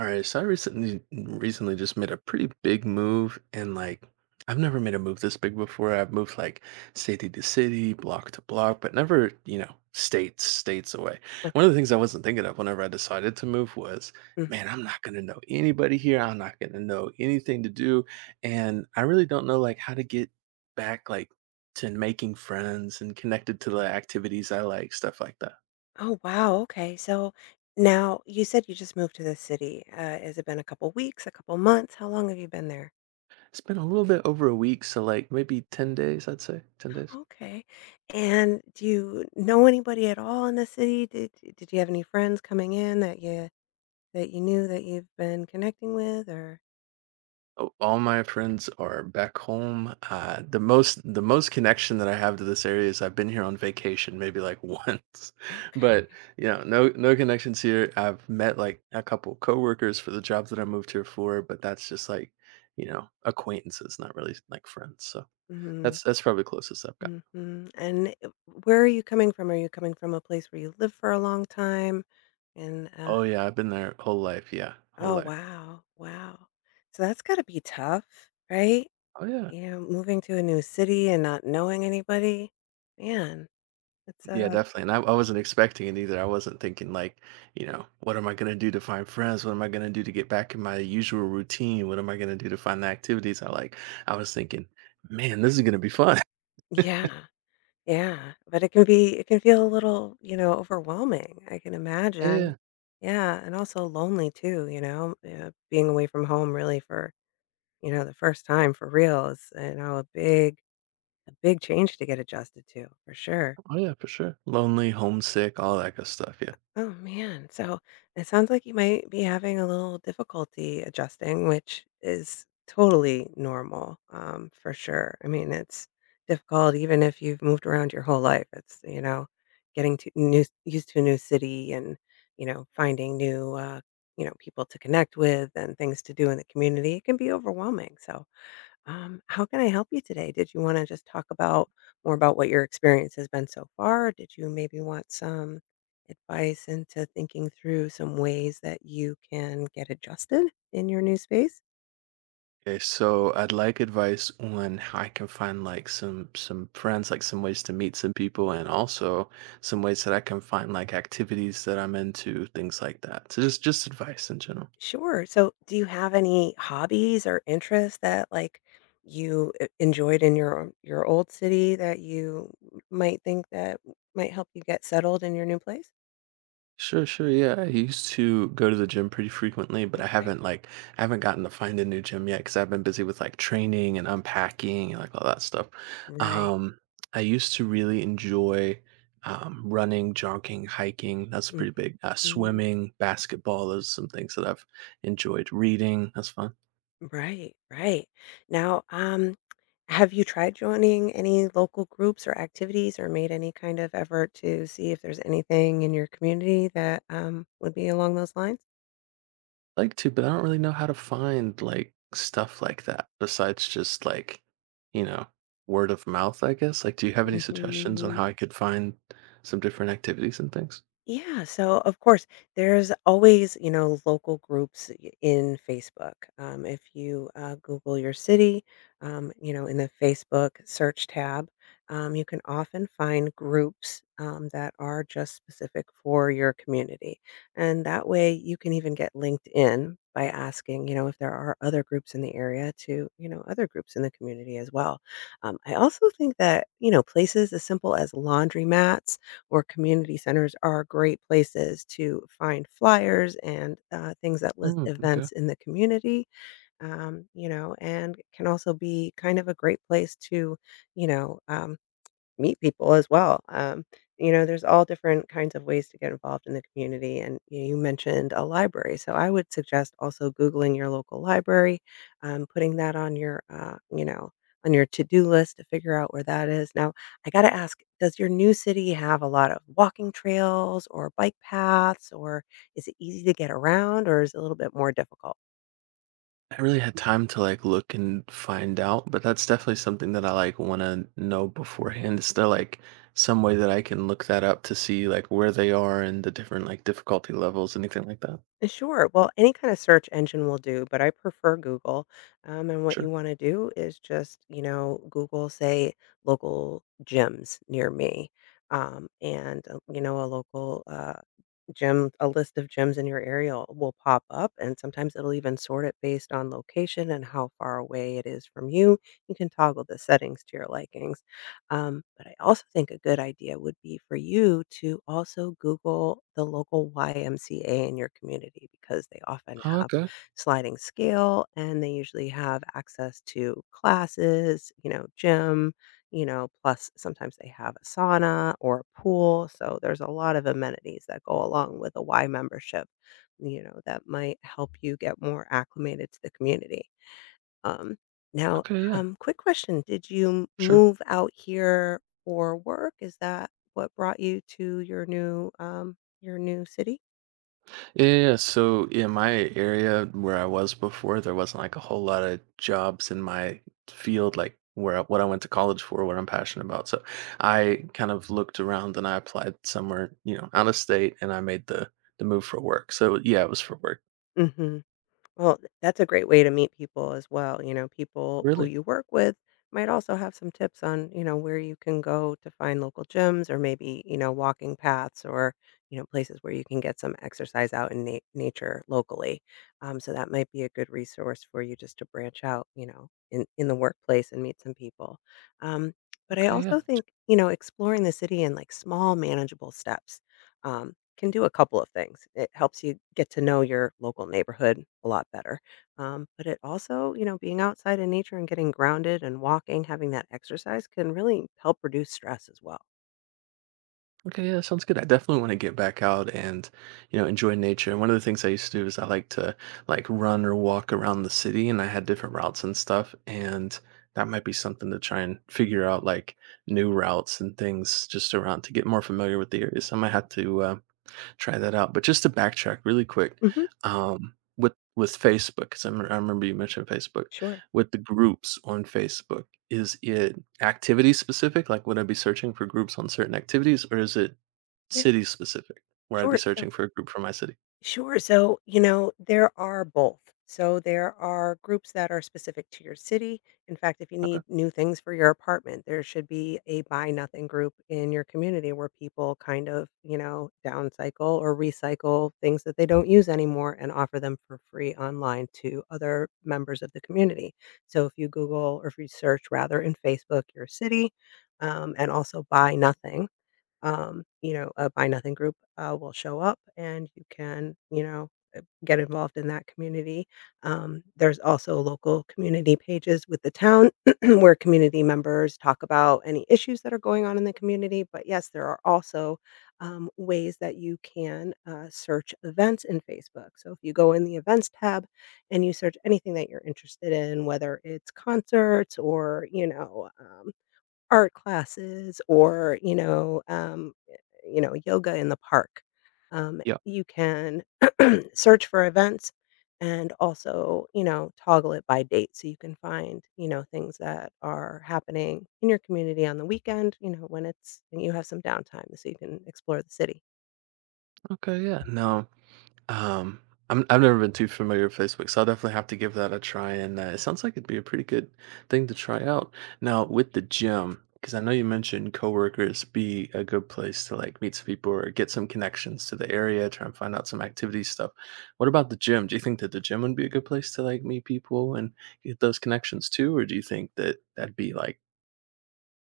All right, so I recently just made a pretty big move and I've never made a move this big before. I've moved like city to city, block to block, but never, you know, states away. One of the Okay. things I wasn't thinking of whenever I decided to move was, Mm. man, I'm not gonna know anybody here. I'm not gonna know anything to do. And I really don't know like how to get back like to making friends and connected to the activities I like, stuff like that. Oh, wow, okay, so now you said you just moved to the city, has it been a couple weeks, a couple months? How long have you been there? It's been a little bit over a week, so like maybe 10 days, I'd say. 10 days. Oh, okay. And do you know anybody at all in the city? Did you have any friends coming in that you knew that you've been connecting with or. Oh, all my friends are back home. The most connection that I have to this area is I've been here on vacation maybe like once, Okay. but no connections here. I've met like a couple coworkers for the jobs that I moved here for, but that's just like, acquaintances, not really like friends. So Mhm, that's probably the closest I've got. mhm, and, where are you coming from? Are you coming from a place where you lived for a long time? And, uh Oh yeah, I've been there whole life. Yeah, whole oh, life. wow, wow. So that's gotta be tough, right? Oh yeah. Yeah, moving to a new city and not knowing anybody, man, it's, Yeah, uh definitely. And I wasn't expecting it either. I wasn't thinking like, you know, what am I gonna do to find friends? What am I gonna do to get back in my usual routine? What am I gonna do to find the activities I like? I was thinking, man, this is gonna be fun. yeah, yeah, but it can feel a little, overwhelming, I can Yeah, imagine. yeah. Yeah, and also lonely too, being away from home really for, the first time for real is, a big change to get adjusted to, for sure. Oh yeah, for sure. Lonely, homesick, all that good stuff. Yeah. Oh, man. So it sounds like you might be having a little difficulty adjusting, which is totally normal, for sure. I mean, it's difficult even if you've moved around your whole life. It's, getting used to a new city and, finding new, people to connect with and things to do in the community. It can be overwhelming. So how can I help you today? Did you want to just talk about more about what your experience has been so far? Did you maybe want some advice into thinking through some ways that you can get adjusted in your new space? Okay, so I'd like advice on how I can find like some friends, like some ways to meet some people, and also some ways that I can find like activities that I'm into, things like that. So just advice in general. Sure. So, do you have any hobbies or interests that like you enjoyed in your old city that you might think that might help you get settled in your new place? Sure, sure. Yeah, I used to go to the gym pretty frequently, but I Okay. haven't I haven't gotten to find a new gym yet because I've been busy with like training and unpacking and like all that stuff. Right. Um, I used to really enjoy running, jogging, hiking. That's pretty big. Mhm. Swimming, basketball. Those are some things that I've enjoyed. Reading. That's fun. Right, right. Now, have you tried joining any local groups or activities or made any kind of effort to see if there's anything in your community that, would be along those lines? Like to, but I don't really know how to find like stuff like that besides just like, you know, word of mouth, I guess. Like, do you have any suggestions on Mhm. how I could find some different activities and things? Yeah, so of course, there's always, local groups in Facebook. If you Google your city, in the Facebook search tab, you can often find groups that are just specific for your community. And that way you can even get linked in by asking, if there are other groups in the area to, other groups in the community as well. I also think that, places as simple as laundromats or community centers are great places to find flyers and things that list Mm, okay. events in the community, and can also be kind of a great place to, you know, um, meet people as well. There's all different kinds of ways to get involved in the community. And you mentioned a library. So I would suggest also Googling your local library, putting that on your to do list to figure out where that is. Now, I got to ask. Does your new city have a lot of walking trails or bike paths, or is it easy to get around, or is it a little bit more difficult? I really had time to like look and find out, but that's definitely something that I like want to know beforehand. Is there like some way that I can look that up to see like where they are and the different like difficulty levels, anything like that? Sure. Well, any kind of search engine will do, but I prefer Google. And what you Sure. want to do is just, Google, say, local gyms near me, and, a list of gyms in your area will pop up, and sometimes it'll even sort it based on location and how far away it is from you. You can toggle the settings to your likings. But I also think a good idea would be for you to also Google the local YMCA in your community because they often Oh, have okay. sliding scale and they usually have access to classes, gym, plus sometimes they have a sauna or a pool. So there's a lot of amenities that go along with a Y membership, that might help you get more acclimated to the community. Um, now, Okay. Yeah. Quick question, did you Sure. move out here for work? Is that what brought you to your new city? Yeah, yeah, yeah. So in my area where I was before, there wasn't like a whole lot of jobs in my field, like where I, what I went to college for, what I'm passionate about. So I kind of looked around and I applied somewhere, you know, out of state, and I made the move for work. So yeah, it was for work. Mhm. Well, th that's a great way to meet people as well, people who Really? you work with might also have some tips on, where you can go to find local gyms or maybe, walking paths or, places where you can get some exercise out in na nature locally, so that might be a good resource for you just to branch out, in the workplace and meet some people, um, but I Okay, yeah. also think, exploring the city in, like, small manageable steps can do a couple of things. It helps you get to know your local neighborhood a lot better. But it also, being outside in nature and getting grounded and walking, having that exercise can really help reduce stress as well. Okay, yeah, sounds good. I definitely want to get back out and, you know, enjoy nature. And one of the things I used to do is I like to like run or walk around the city and I had different routes and stuff. And that might be something to try and figure out like new routes and things just around to get more familiar with the area. So I might have to try that out, but just to backtrack really quick, Hmm. With Facebook, 'cause I remember you mentioned Facebook, Sure. with the groups on Facebook, is it activity specific? Like, would I be searching for groups on certain activities, or is it There. city specific, where I'd be Sure. So. searching for a group for my city? Sure. So, there are both. So, there are groups that are specific to your city. In fact, if you need new things for your apartment, there should be a buy nothing group in your community where people kind of, downcycle or recycle things that they don't use anymore and offer them for free online to other members of the community. So, if you Google or if you search rather in Facebook your city, and also buy nothing, a Buy Nothing group, will show up and you can, get involved in that community. There's also local community pages with the town where community members talk about any issues that are going on in the community. But yes, there are also ways that you can search events in Facebook. So if you go in the events tab and you search anything that you're interested in, whether it's concerts or, art classes or, yoga in the park. Yeah. You can search for events and also, toggle it by date so you can find, things that are happening in your community on the weekend, when you have some downtime so you can explore the city. Okay, yeah, no. Um, I've never been too familiar with Facebook, so I'll definitely have to give that a try, and, it sounds like it'd be a pretty good thing to try out. Now, with the gym, because I know you mentioned coworkers be a good place to, like, meet some people or get some connections to the area, try and find out some activity stuff. What about the gym? Do you think that the gym would be a good place to, like, meet people and get those connections too, or do you think that that'd be, like,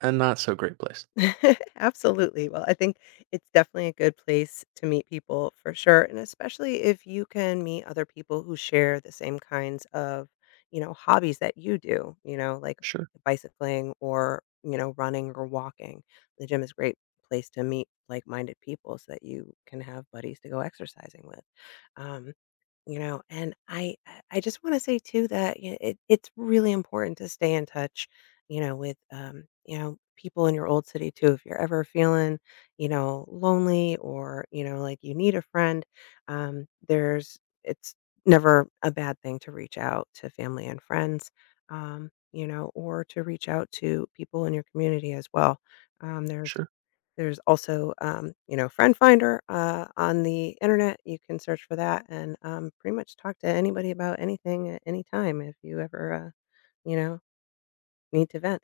a not so great place? Absolutely. Well, I think it's definitely a good place to meet people for sure, and especially if you can meet other people who share the same kinds of, hobbies that you do, like Sure, bicycling or, running or walking. The gym is a great place to meet like-minded people so that you can have buddies to go exercising with. Um, and I just want to say too that it's really important to stay in touch, with, people in your old city too. If you're ever feeling, lonely or, like you need a friend, um, there's, it's never a bad thing to reach out to family and friends, or to reach out to people in your community as well. Um, there's, sure, there's also, Friend Finder on the internet. You can search for that and pretty much talk to anybody about anything at any time if you ever, need to vent.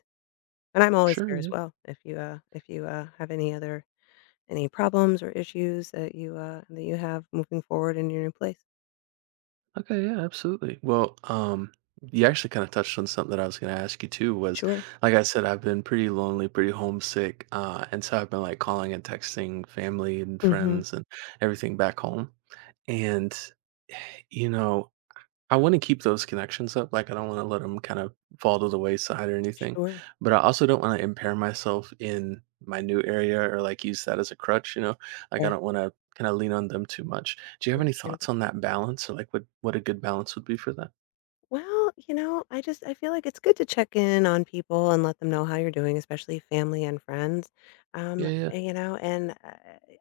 And I'm always sure, here as yeah. well if you, have any problems or issues that you have moving forward in your new place. Okay, yeah, absolutely. Well, you actually kind of touched on something that I was going to ask you too. Was Sure. like I said, I've been pretty lonely, pretty homesick, and so I've been like calling and texting family and Mhm. friends and everything back home. And you know, I want to keep those connections up. Like, I don't want to let them kind of fall to the wayside or anything. Sure. But I also don't want to impair myself in my new area or like use that as a crutch, you know? Like, I Yeah. don't want to kind of lean on them too much. Do you have any thoughts Understandable. on that balance or like what a good balance would be for that? Well, I feel like it's good to check in on people and let them know how you're doing, especially family and friends. Yeah, yeah, And I,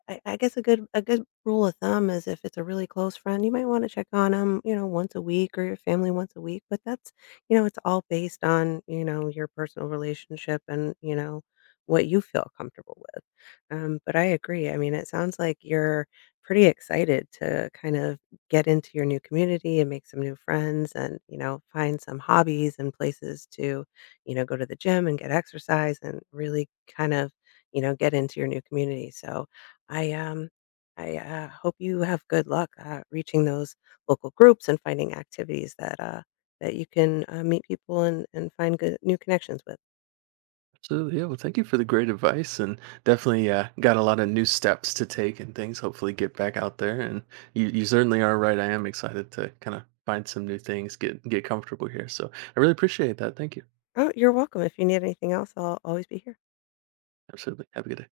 I I guess a good rule of thumb is if it's a really close friend, you might want to check on them, once a week or your family once a week. But that's, it's all based on your personal relationship and what you feel comfortable with. But I agree. I mean, it sounds like you're pretty excited to kind of get into your new community and make some new friends and, find some hobbies and places to, go to the gym and get exercise and really kind of, get into your new community. So I, um, I hope you have good luck reaching those local groups and finding activities that that you can meet people and, find good new connections with. absolutely. Yeah. Well, thank you for the great advice and definitely got a lot of new steps to take and things. Hopefully, get back out there. And you certainly are right. I am excited to kind of find some new things, get comfortable here. So I really appreciate that. Thank you. Oh, you're welcome. If you need anything else, I'll always be here. Absolutely. Have a good day.